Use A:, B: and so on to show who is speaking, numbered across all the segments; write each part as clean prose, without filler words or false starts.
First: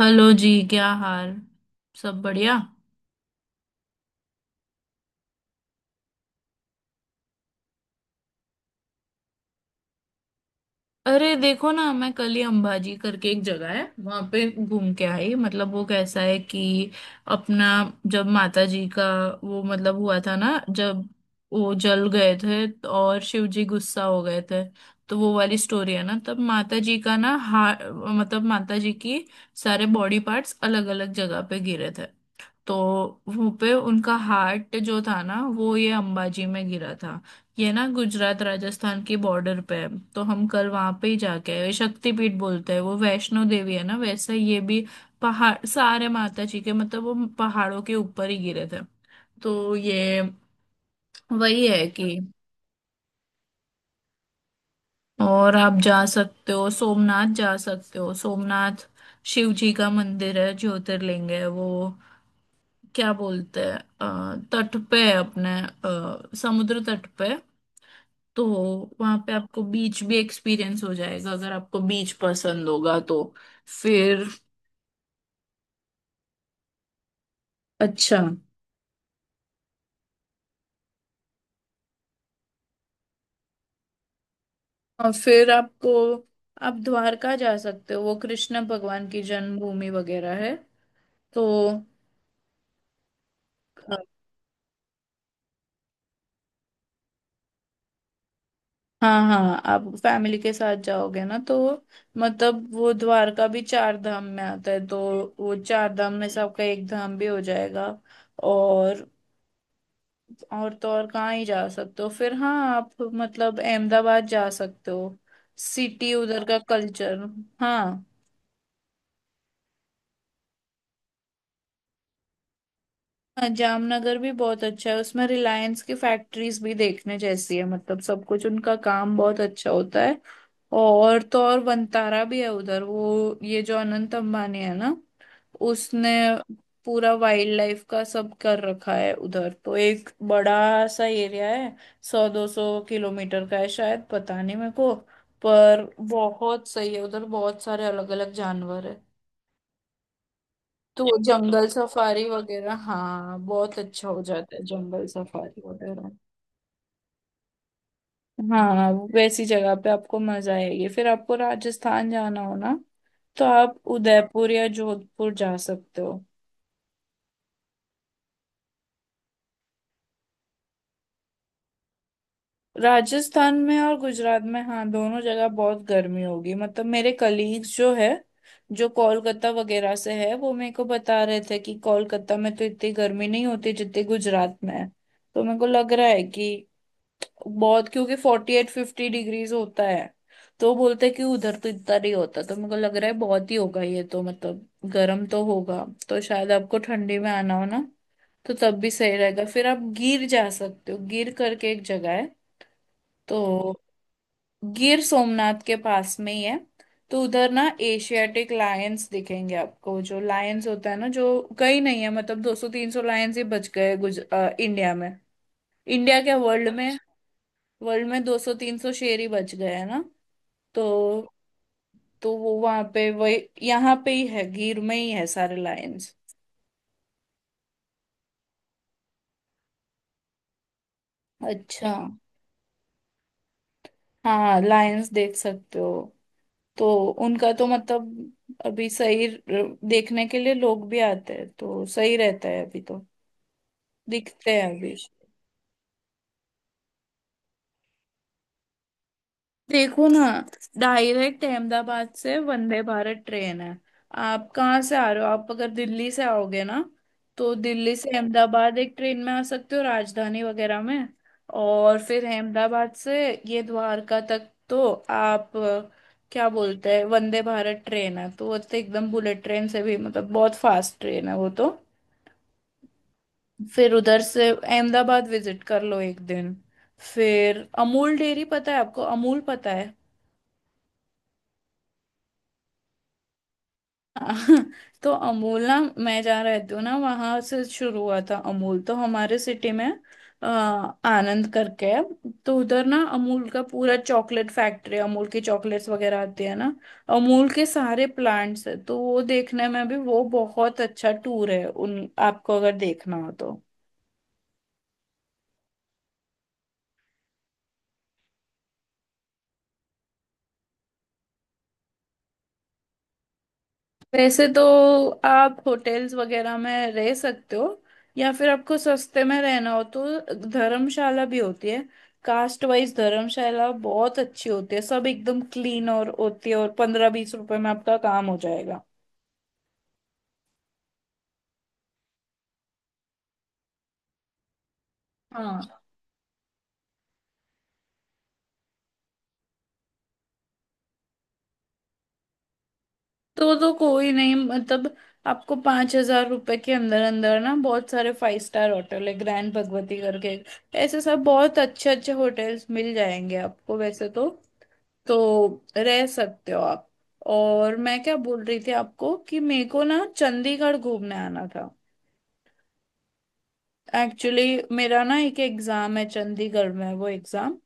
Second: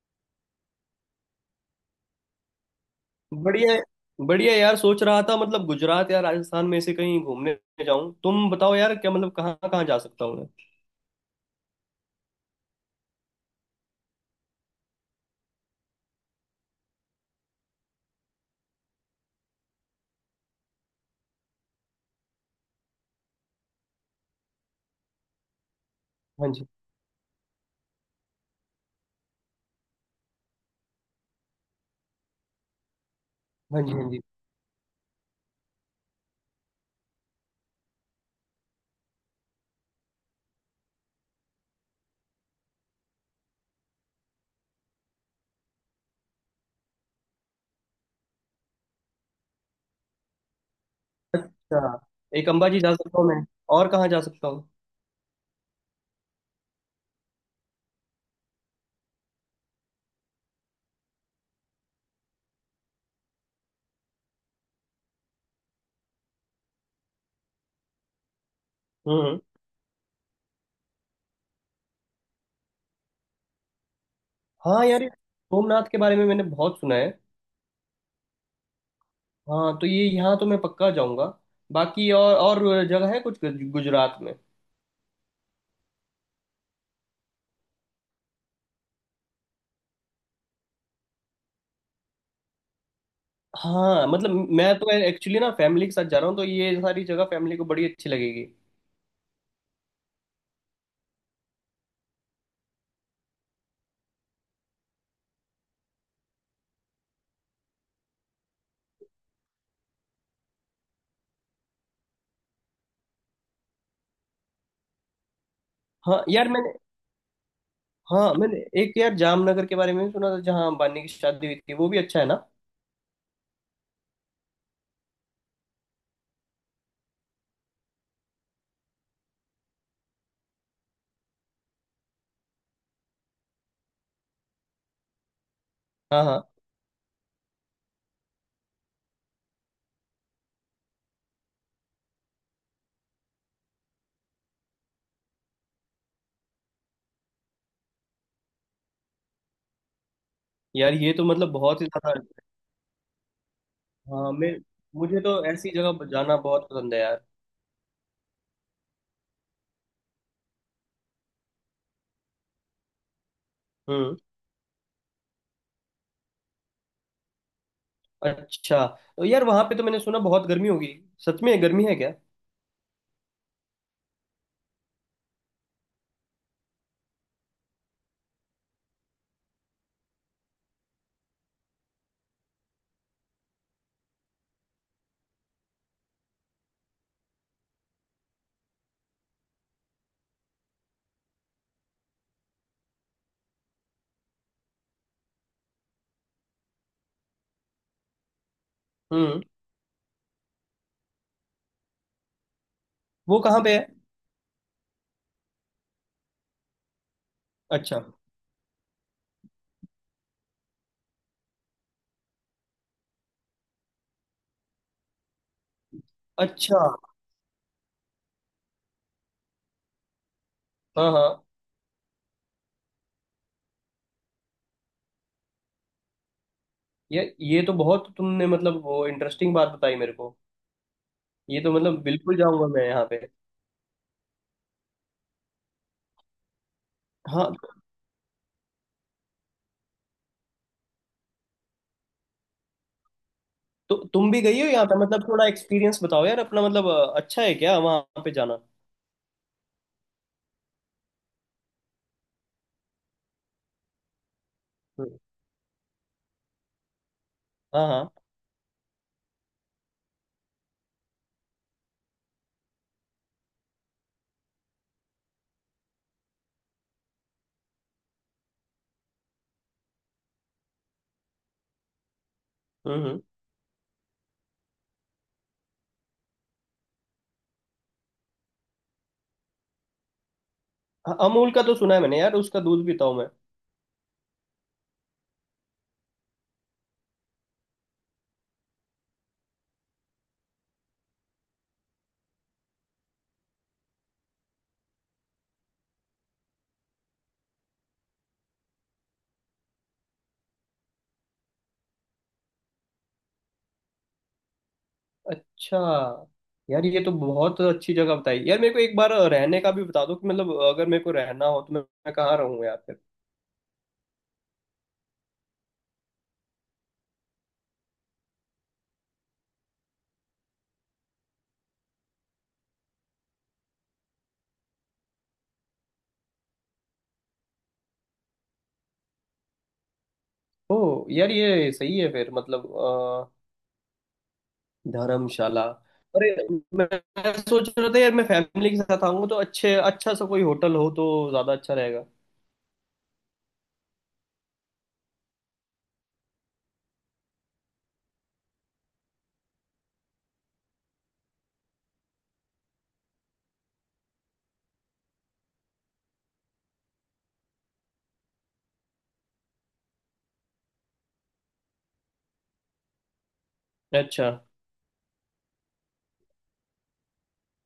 A: Hello जी, क्या हाल। सब बढ़िया।
B: बढ़िया। बढ़िया यार, सोच रहा था मतलब गुजरात या राजस्थान में से कहीं घूमने जाऊं। तुम बताओ यार, क्या मतलब कहाँ कहाँ जा सकता हूँ मैं?
A: अरे देखो ना, मैं कल ही अंबाजी करके एक जगह है वहां पे घूम के आई। मतलब वो कैसा है कि अपना, जब माता जी का वो मतलब हुआ था ना, जब वो जल गए थे तो और शिव जी गुस्सा हो गए थे, तो वो वाली स्टोरी है ना। तब
B: हाँ जी।
A: माता जी का ना, हा। मतलब माता जी की सारे बॉडी पार्ट्स अलग अलग जगह पे गिरे थे, तो वो पे
B: हाँ जी। हाँ
A: उनका
B: जी।
A: हार्ट जो था ना, वो ये अंबाजी में गिरा था। ये ना गुजरात राजस्थान की बॉर्डर पे है। तो हम कल वहां पे ही जाके आए, शक्तिपीठ बोलते हैं वो। वैष्णो देवी है ना, वैसे ये भी पहाड़ सारे माता जी के, मतलब वो पहाड़ों के ऊपर ही गिरे थे। तो ये वही
B: अच्छा,
A: है कि,
B: एक अंबाजी जा सकता हूँ मैं, और कहाँ जा सकता हूँ?
A: और आप जा सकते हो सोमनाथ, जा सकते हो सोमनाथ। शिव जी का मंदिर है, ज्योतिर्लिंग है वो। क्या बोलते हैं, तट पे है अपने, समुद्र तट पे। तो वहां पे
B: हम्म।
A: आपको बीच भी एक्सपीरियंस हो जाएगा अगर आपको बीच पसंद होगा तो। फिर,
B: हाँ यार, ये सोमनाथ के बारे में मैंने बहुत सुना है।
A: अच्छा,
B: हाँ, तो ये यहाँ तो मैं पक्का जाऊंगा। बाकी और जगह है कुछ गुजरात में?
A: और फिर आपको, आप द्वारका जा सकते हो, वो कृष्ण भगवान की जन्मभूमि वगैरह है। तो अ,
B: हाँ मतलब, मैं तो एक्चुअली ना फैमिली के साथ जा रहा हूँ, तो ये सारी जगह फैमिली को बड़ी अच्छी लगेगी।
A: हाँ हाँ, आप फैमिली के साथ जाओगे ना, तो मतलब वो द्वारका भी चार धाम में आता है, तो वो चार धाम में से आपका एक धाम भी हो जाएगा। और और तो और कहाँ ही जा सकते हो फिर। हाँ आप मतलब अहमदाबाद जा सकते हो, सिटी,
B: हाँ
A: उधर
B: यार
A: का
B: मैंने।
A: कल्चर। हाँ,
B: हाँ, मैंने एक यार जामनगर के बारे में भी सुना था, जहाँ अंबानी की शादी हुई थी। वो भी अच्छा है ना?
A: हाँ, जामनगर भी बहुत अच्छा है, उसमें रिलायंस की फैक्ट्रीज भी देखने जैसी है, मतलब सब कुछ उनका काम बहुत अच्छा होता है। और तो और वंतारा भी है उधर, वो ये जो अनंत अंबानी है ना, उसने
B: हाँ हाँ।
A: पूरा वाइल्ड लाइफ का सब कर रखा है उधर। तो एक बड़ा सा एरिया है, 100-200 किलोमीटर का है शायद, पता नहीं मेरे को। पर बहुत सही है उधर, बहुत सारे अलग अलग जानवर है।
B: यार
A: तो
B: ये
A: वो
B: तो मतलब
A: जंगल
B: बहुत ही ज्यादा।
A: सफारी वगैरह, हाँ, बहुत अच्छा हो
B: हाँ, मैं
A: जाता है जंगल
B: मुझे तो
A: सफारी
B: ऐसी जगह पर
A: वगैरह।
B: जाना बहुत पसंद है यार।
A: हाँ, वैसी जगह पे आपको मजा आएगी। फिर आपको राजस्थान जाना हो ना, तो आप
B: हम्म।
A: उदयपुर या जोधपुर जा सकते हो।
B: अच्छा, तो यार वहाँ पे तो मैंने सुना बहुत गर्मी होगी। सच में गर्मी है क्या?
A: राजस्थान में और गुजरात में, हाँ, दोनों जगह बहुत गर्मी होगी। मतलब मेरे कलीग्स जो है, जो कोलकाता वगैरह से है, वो मेरे को बता रहे थे कि कोलकाता में तो इतनी गर्मी नहीं होती जितनी गुजरात में है। तो मेरे को लग रहा है कि बहुत, क्योंकि 48-50 डिग्रीज होता है। तो बोलते हैं कि उधर तो इतना नहीं होता। तो मेरे को लग रहा है बहुत ही होगा ये तो। मतलब गर्म तो होगा, तो शायद आपको ठंडी में आना हो ना, तो तब भी सही
B: हम्म
A: रहेगा। फिर आप गिर जा सकते हो, गिर करके एक जगह है।
B: वो कहाँ
A: तो
B: पे है?
A: गिर सोमनाथ के पास में ही है। तो उधर ना
B: अच्छा।
A: एशियाटिक लायंस दिखेंगे आपको, जो लायंस होता है ना, जो कहीं नहीं है। मतलब 200-300 लायंस ही बच गए इंडिया में। इंडिया क्या, वर्ल्ड
B: अच्छा।
A: में। अच्छा, वर्ल्ड में 200-300 शेर ही बच गए हैं ना।
B: हाँ
A: तो
B: हाँ।
A: तो वो वहां पे वही, यहाँ पे ही है, गिर में ही है सारे लायंस।
B: यार ये तो बहुत तुमने मतलब वो इंटरेस्टिंग बात बताई मेरे को। ये तो
A: अच्छा,
B: मतलब बिल्कुल जाऊंगा मैं यहाँ पे।
A: हाँ, लायंस देख सकते हो। तो उनका
B: हाँ,
A: तो मतलब, अभी देखने के लिए लोग भी आते हैं, तो सही रहता है अभी तो।
B: तो तुम भी
A: दिखते
B: गई
A: हैं
B: हो यहाँ
A: अभी।
B: पे? मतलब थोड़ा एक्सपीरियंस बताओ यार अपना, मतलब अच्छा है क्या वहाँ पे जाना?
A: देखो ना, डायरेक्ट अहमदाबाद से वंदे भारत ट्रेन है। आप कहाँ से आ
B: हम्म।
A: रहे हो, आप अगर दिल्ली से आओगे ना, तो
B: हाँ
A: दिल्ली से
B: हाँ।
A: अहमदाबाद एक ट्रेन में आ सकते हो, राजधानी वगैरह में। और फिर अहमदाबाद से ये द्वारका तक तो आप, क्या बोलते हैं, वंदे भारत ट्रेन है। तो वो तो एकदम बुलेट ट्रेन से भी, मतलब बहुत फास्ट ट्रेन है वो तो।
B: हम्म।
A: फिर उधर से अहमदाबाद विजिट कर लो एक दिन। फिर अमूल डेयरी पता है आपको, अमूल पता है।
B: हाँ, अमूल का तो सुना है मैंने यार, उसका दूध पीता हूँ मैं।
A: हाँ, तो अमूल ना, मैं जा रहती हूँ ना, वहां से शुरू हुआ था अमूल, तो हमारे सिटी में, आनंद करके है। तो उधर ना अमूल का पूरा चॉकलेट फैक्ट्री, अमूल की चॉकलेट्स वगैरह आती है ना, अमूल के सारे प्लांट्स है। तो वो देखने में भी वो बहुत अच्छा टूर है, उन आपको अगर देखना हो तो।
B: अच्छा। यार ये तो बहुत अच्छी जगह बताई यार मेरे को। एक बार रहने का भी बता दो कि, मतलब अगर मेरे को रहना हो तो मैं कहाँ रहूँ यार फिर?
A: वैसे तो आप होटल्स वगैरह में रह सकते हो, या फिर आपको सस्ते में रहना हो तो धर्मशाला भी होती है। कास्ट वाइज धर्मशाला बहुत अच्छी होती है, सब एकदम क्लीन और होती है, और 15-20 रुपए में आपका काम हो जाएगा।
B: ओ यार ये सही है फिर, मतलब धर्मशाला।
A: हाँ
B: अरे, मैं मैं सोच रहा था यार, मैं फैमिली के साथ आऊंगा तो अच्छे अच्छा सा कोई होटल हो तो ज्यादा अच्छा रहेगा।
A: तो कोई नहीं, मतलब आपको 5,000 रुपए के अंदर अंदर ना बहुत सारे फाइव स्टार होटल है, ग्रैंड भगवती करके ऐसे सब बहुत अच्छे अच्छे होटल्स मिल जाएंगे आपको वैसे तो। तो रह सकते हो आप। और मैं क्या बोल रही थी आपको, कि मेरे को ना चंडीगढ़ घूमने आना था
B: अच्छा।
A: एक्चुअली। मेरा ना एक एग्जाम है चंडीगढ़ में, वो एग्जाम,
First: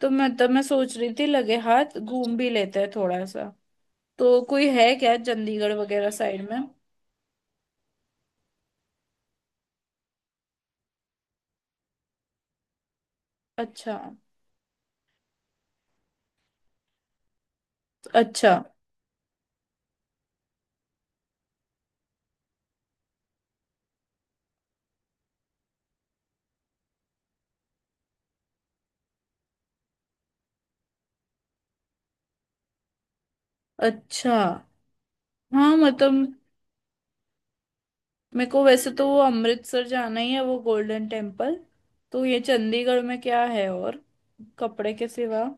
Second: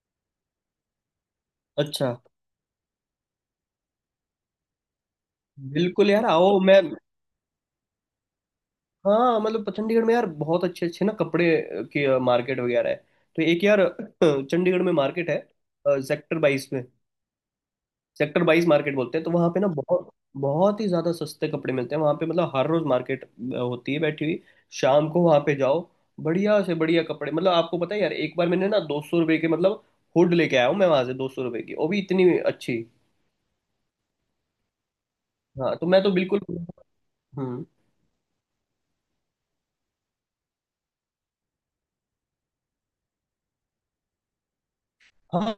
A: तो मैं तब मैं सोच रही थी लगे हाथ
B: अच्छा।
A: घूम भी लेते हैं थोड़ा सा। तो कोई है क्या चंडीगढ़ वगैरह
B: बिल्कुल यार,
A: साइड
B: आओ।
A: में।
B: मैं। हाँ मतलब, चंडीगढ़ में यार बहुत अच्छे अच्छे ना कपड़े की मार्केट वगैरह है। तो एक यार
A: अच्छा,
B: चंडीगढ़ में मार्केट है, सेक्टर 22 में। सेक्टर
A: अच्छा,
B: बाईस मार्केट बोलते हैं। तो वहाँ पे ना बहुत बहुत ही ज्यादा सस्ते कपड़े मिलते हैं वहाँ पे। मतलब हर रोज मार्केट होती है, बैठी हुई। शाम को वहाँ पे जाओ, बढ़िया से बढ़िया कपड़े। मतलब आपको पता है यार, एक बार मैंने ना ₹200 के, मतलब हुड लेके आया हूँ मैं वहां से, ₹200 की, वो भी इतनी अच्छी।
A: अच्छा। हाँ,
B: हाँ, तो मैं तो
A: मतलब
B: बिल्कुल। हम्म।
A: मेरे को वैसे तो वो अमृतसर जाना ही है, वो गोल्डन टेम्पल। तो ये चंडीगढ़ में क्या है और, कपड़े के सिवा।
B: हाँ,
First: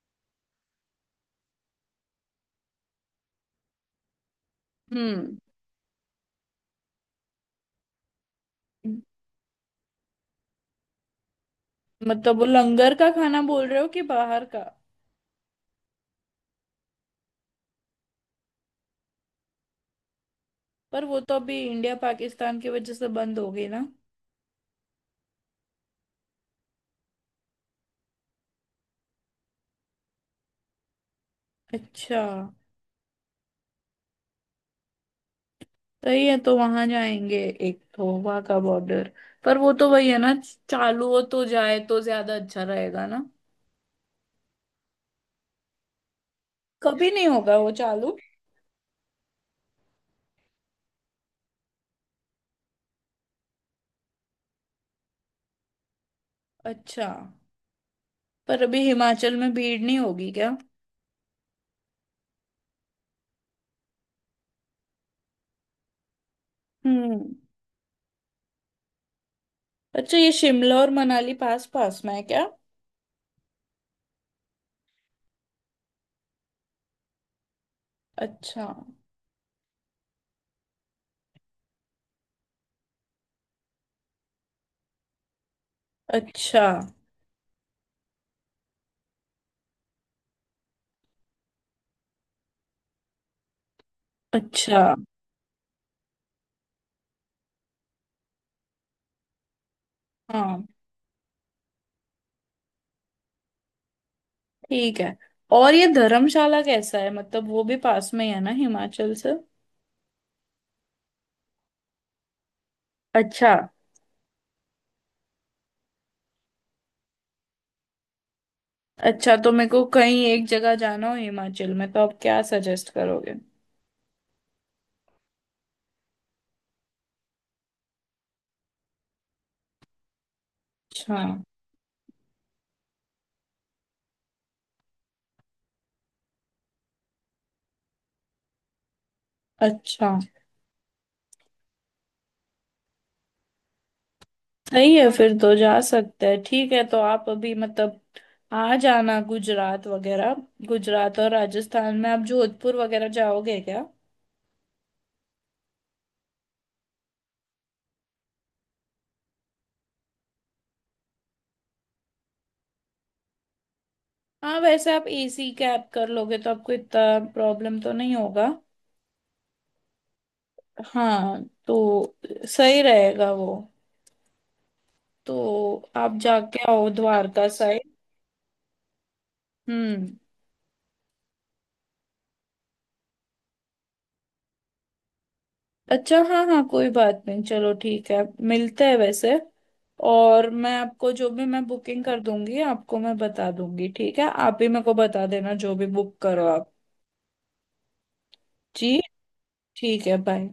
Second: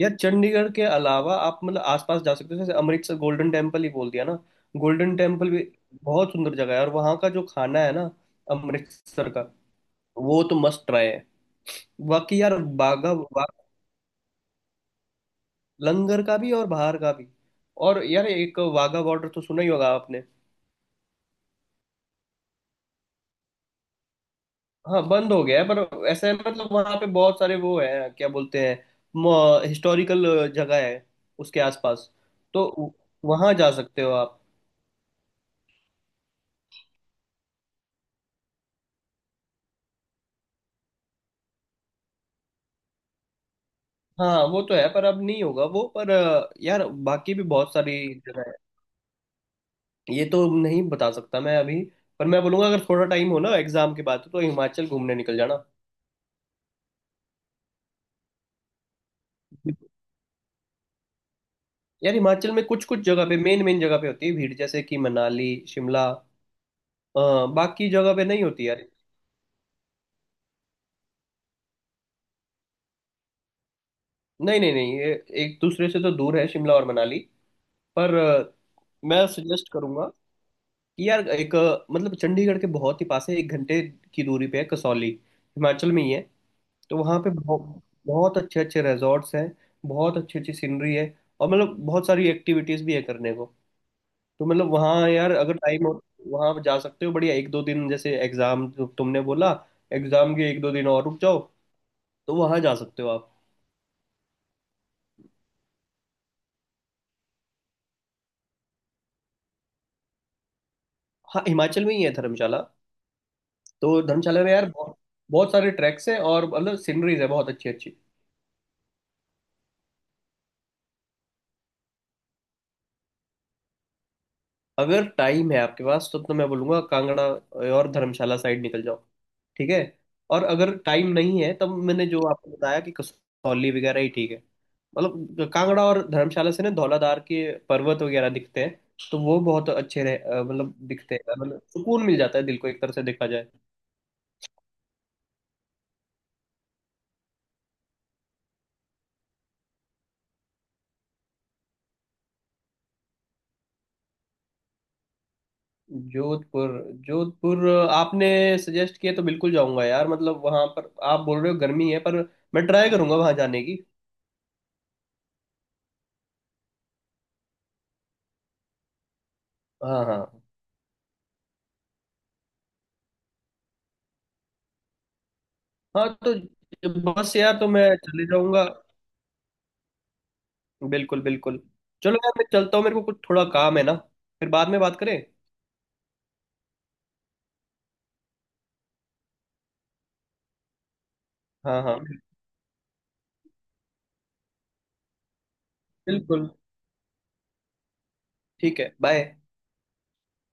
B: यार चंडीगढ़ के अलावा आप मतलब आसपास जा सकते हो, जैसे अमृतसर। गोल्डन टेम्पल ही बोल दिया ना। गोल्डन
A: हम्म,
B: टेम्पल भी बहुत सुंदर जगह है, और वहाँ का जो खाना है ना, अमृतसर का, वो तो मस्ट ट्राई है।
A: मतलब
B: बाकी
A: वो
B: यार,
A: लंगर का
B: बागा
A: खाना
B: बा,
A: बोल रहे हो कि बाहर का।
B: लंगर का भी और बाहर का भी। और यार एक वाघा बॉर्डर तो सुना ही होगा आपने।
A: पर वो तो अभी इंडिया पाकिस्तान की वजह से बंद हो गई ना।
B: हाँ, बंद हो गया है, पर ऐसा है मतलब वहाँ पे बहुत सारे वो है, क्या बोलते हैं, हिस्टोरिकल जगह है उसके आसपास।
A: अच्छा,
B: तो वहाँ जा सकते हो आप।
A: सही है, तो वहां जाएंगे। एक तो वहां का बॉर्डर, पर वो तो वही है ना, चालू हो तो जाए तो ज्यादा अच्छा रहेगा ना।
B: हाँ वो तो है, पर अब नहीं होगा वो, पर यार
A: कभी नहीं
B: बाकी भी
A: होगा वो
B: बहुत सारी
A: चालू।
B: जगह है, ये तो नहीं बता सकता मैं अभी। पर मैं बोलूंगा, अगर थोड़ा टाइम हो ना एग्जाम के बाद तो हिमाचल घूमने निकल जाना।
A: अच्छा, पर अभी हिमाचल में भीड़ नहीं होगी क्या।
B: यार हिमाचल में कुछ कुछ जगह पे, मेन मेन जगह पे होती है भीड़, जैसे कि मनाली शिमला।
A: हम्म,
B: बाकी जगह पे नहीं होती यार।
A: अच्छा, ये शिमला और मनाली पास पास में है क्या।
B: नहीं नहीं नहीं, ये एक दूसरे से तो दूर है शिमला और मनाली। पर
A: अच्छा,
B: मैं सजेस्ट करूंगा कि यार, एक मतलब चंडीगढ़ के बहुत ही पास है, 1 घंटे की दूरी पे है कसौली। हिमाचल में ही है।
A: अच्छा,
B: तो वहाँ पे बहुत बहुत अच्छे अच्छे रिजॉर्ट्स हैं, बहुत अच्छी अच्छी सीनरी है, और मतलब बहुत सारी एक्टिविटीज भी है करने को। तो मतलब
A: अच्छा।
B: वहाँ यार, अगर टाइम हो वहाँ आप जा सकते हो। बढ़िया एक दो दिन, जैसे एग्जाम तुमने बोला, एग्जाम के एक
A: हाँ,
B: दो दिन और रुक जाओ। तो वहाँ जा सकते हो आप।
A: ठीक है। और ये धर्मशाला कैसा है, मतलब वो भी पास में ही है ना हिमाचल से।
B: हाँ, हिमाचल में ही है धर्मशाला।
A: अच्छा।
B: तो धर्मशाला में यार बहुत, बहुत सारे ट्रैक्स हैं, और मतलब सीनरीज है बहुत अच्छी अच्छी।
A: अच्छा, तो मेरे को कहीं एक जगह जाना हो हिमाचल में तो आप क्या सजेस्ट करोगे।
B: अगर टाइम है आपके पास तो मैं बोलूंगा कांगड़ा और धर्मशाला साइड निकल जाओ। ठीक है, और अगर टाइम
A: अच्छा,
B: नहीं है तब मैंने जो आपको बताया कि कसौली वगैरह ही ठीक है। मतलब कांगड़ा और धर्मशाला से ना धौलाधार के पर्वत वगैरह दिखते हैं। तो वो बहुत अच्छे
A: अच्छा,
B: मतलब दिखते हैं, मतलब सुकून मिल जाता है दिल को, एक तरह से देखा जाए।
A: सही है फिर तो, जा सकते हैं। ठीक है, तो आप अभी मतलब आ जाना गुजरात वगैरह। गुजरात और राजस्थान में आप जोधपुर वगैरह जाओगे क्या।
B: जोधपुर। जोधपुर आपने सजेस्ट किया तो बिल्कुल जाऊंगा यार। मतलब वहां पर आप बोल रहे हो गर्मी है, पर मैं ट्राई करूंगा वहां जाने की।
A: हाँ, वैसे आप एसी कैब कर लोगे तो आपको इतना प्रॉब्लम तो नहीं होगा।
B: हाँ हाँ।
A: हाँ, तो सही रहेगा वो। तो
B: हाँ,
A: आप
B: तो
A: जाके आओ
B: बस
A: द्वारका
B: यार तो
A: साइड।
B: मैं चले जाऊंगा।
A: हम्म,
B: बिल्कुल बिल्कुल। चलो यार मैं चलता हूँ, मेरे को कुछ थोड़ा काम है ना, फिर बाद में बात करें।
A: अच्छा, हाँ हाँ, कोई बात नहीं, चलो ठीक है। मिलते हैं वैसे। और मैं आपको जो भी मैं
B: हाँ हाँ।
A: बुकिंग कर दूंगी आपको मैं बता दूंगी, ठीक है, आप भी मेरे को बता देना जो भी बुक करो
B: बिल्कुल।
A: आप।
B: ठीक है,
A: जी,
B: बाय।
A: ठीक है, बाय।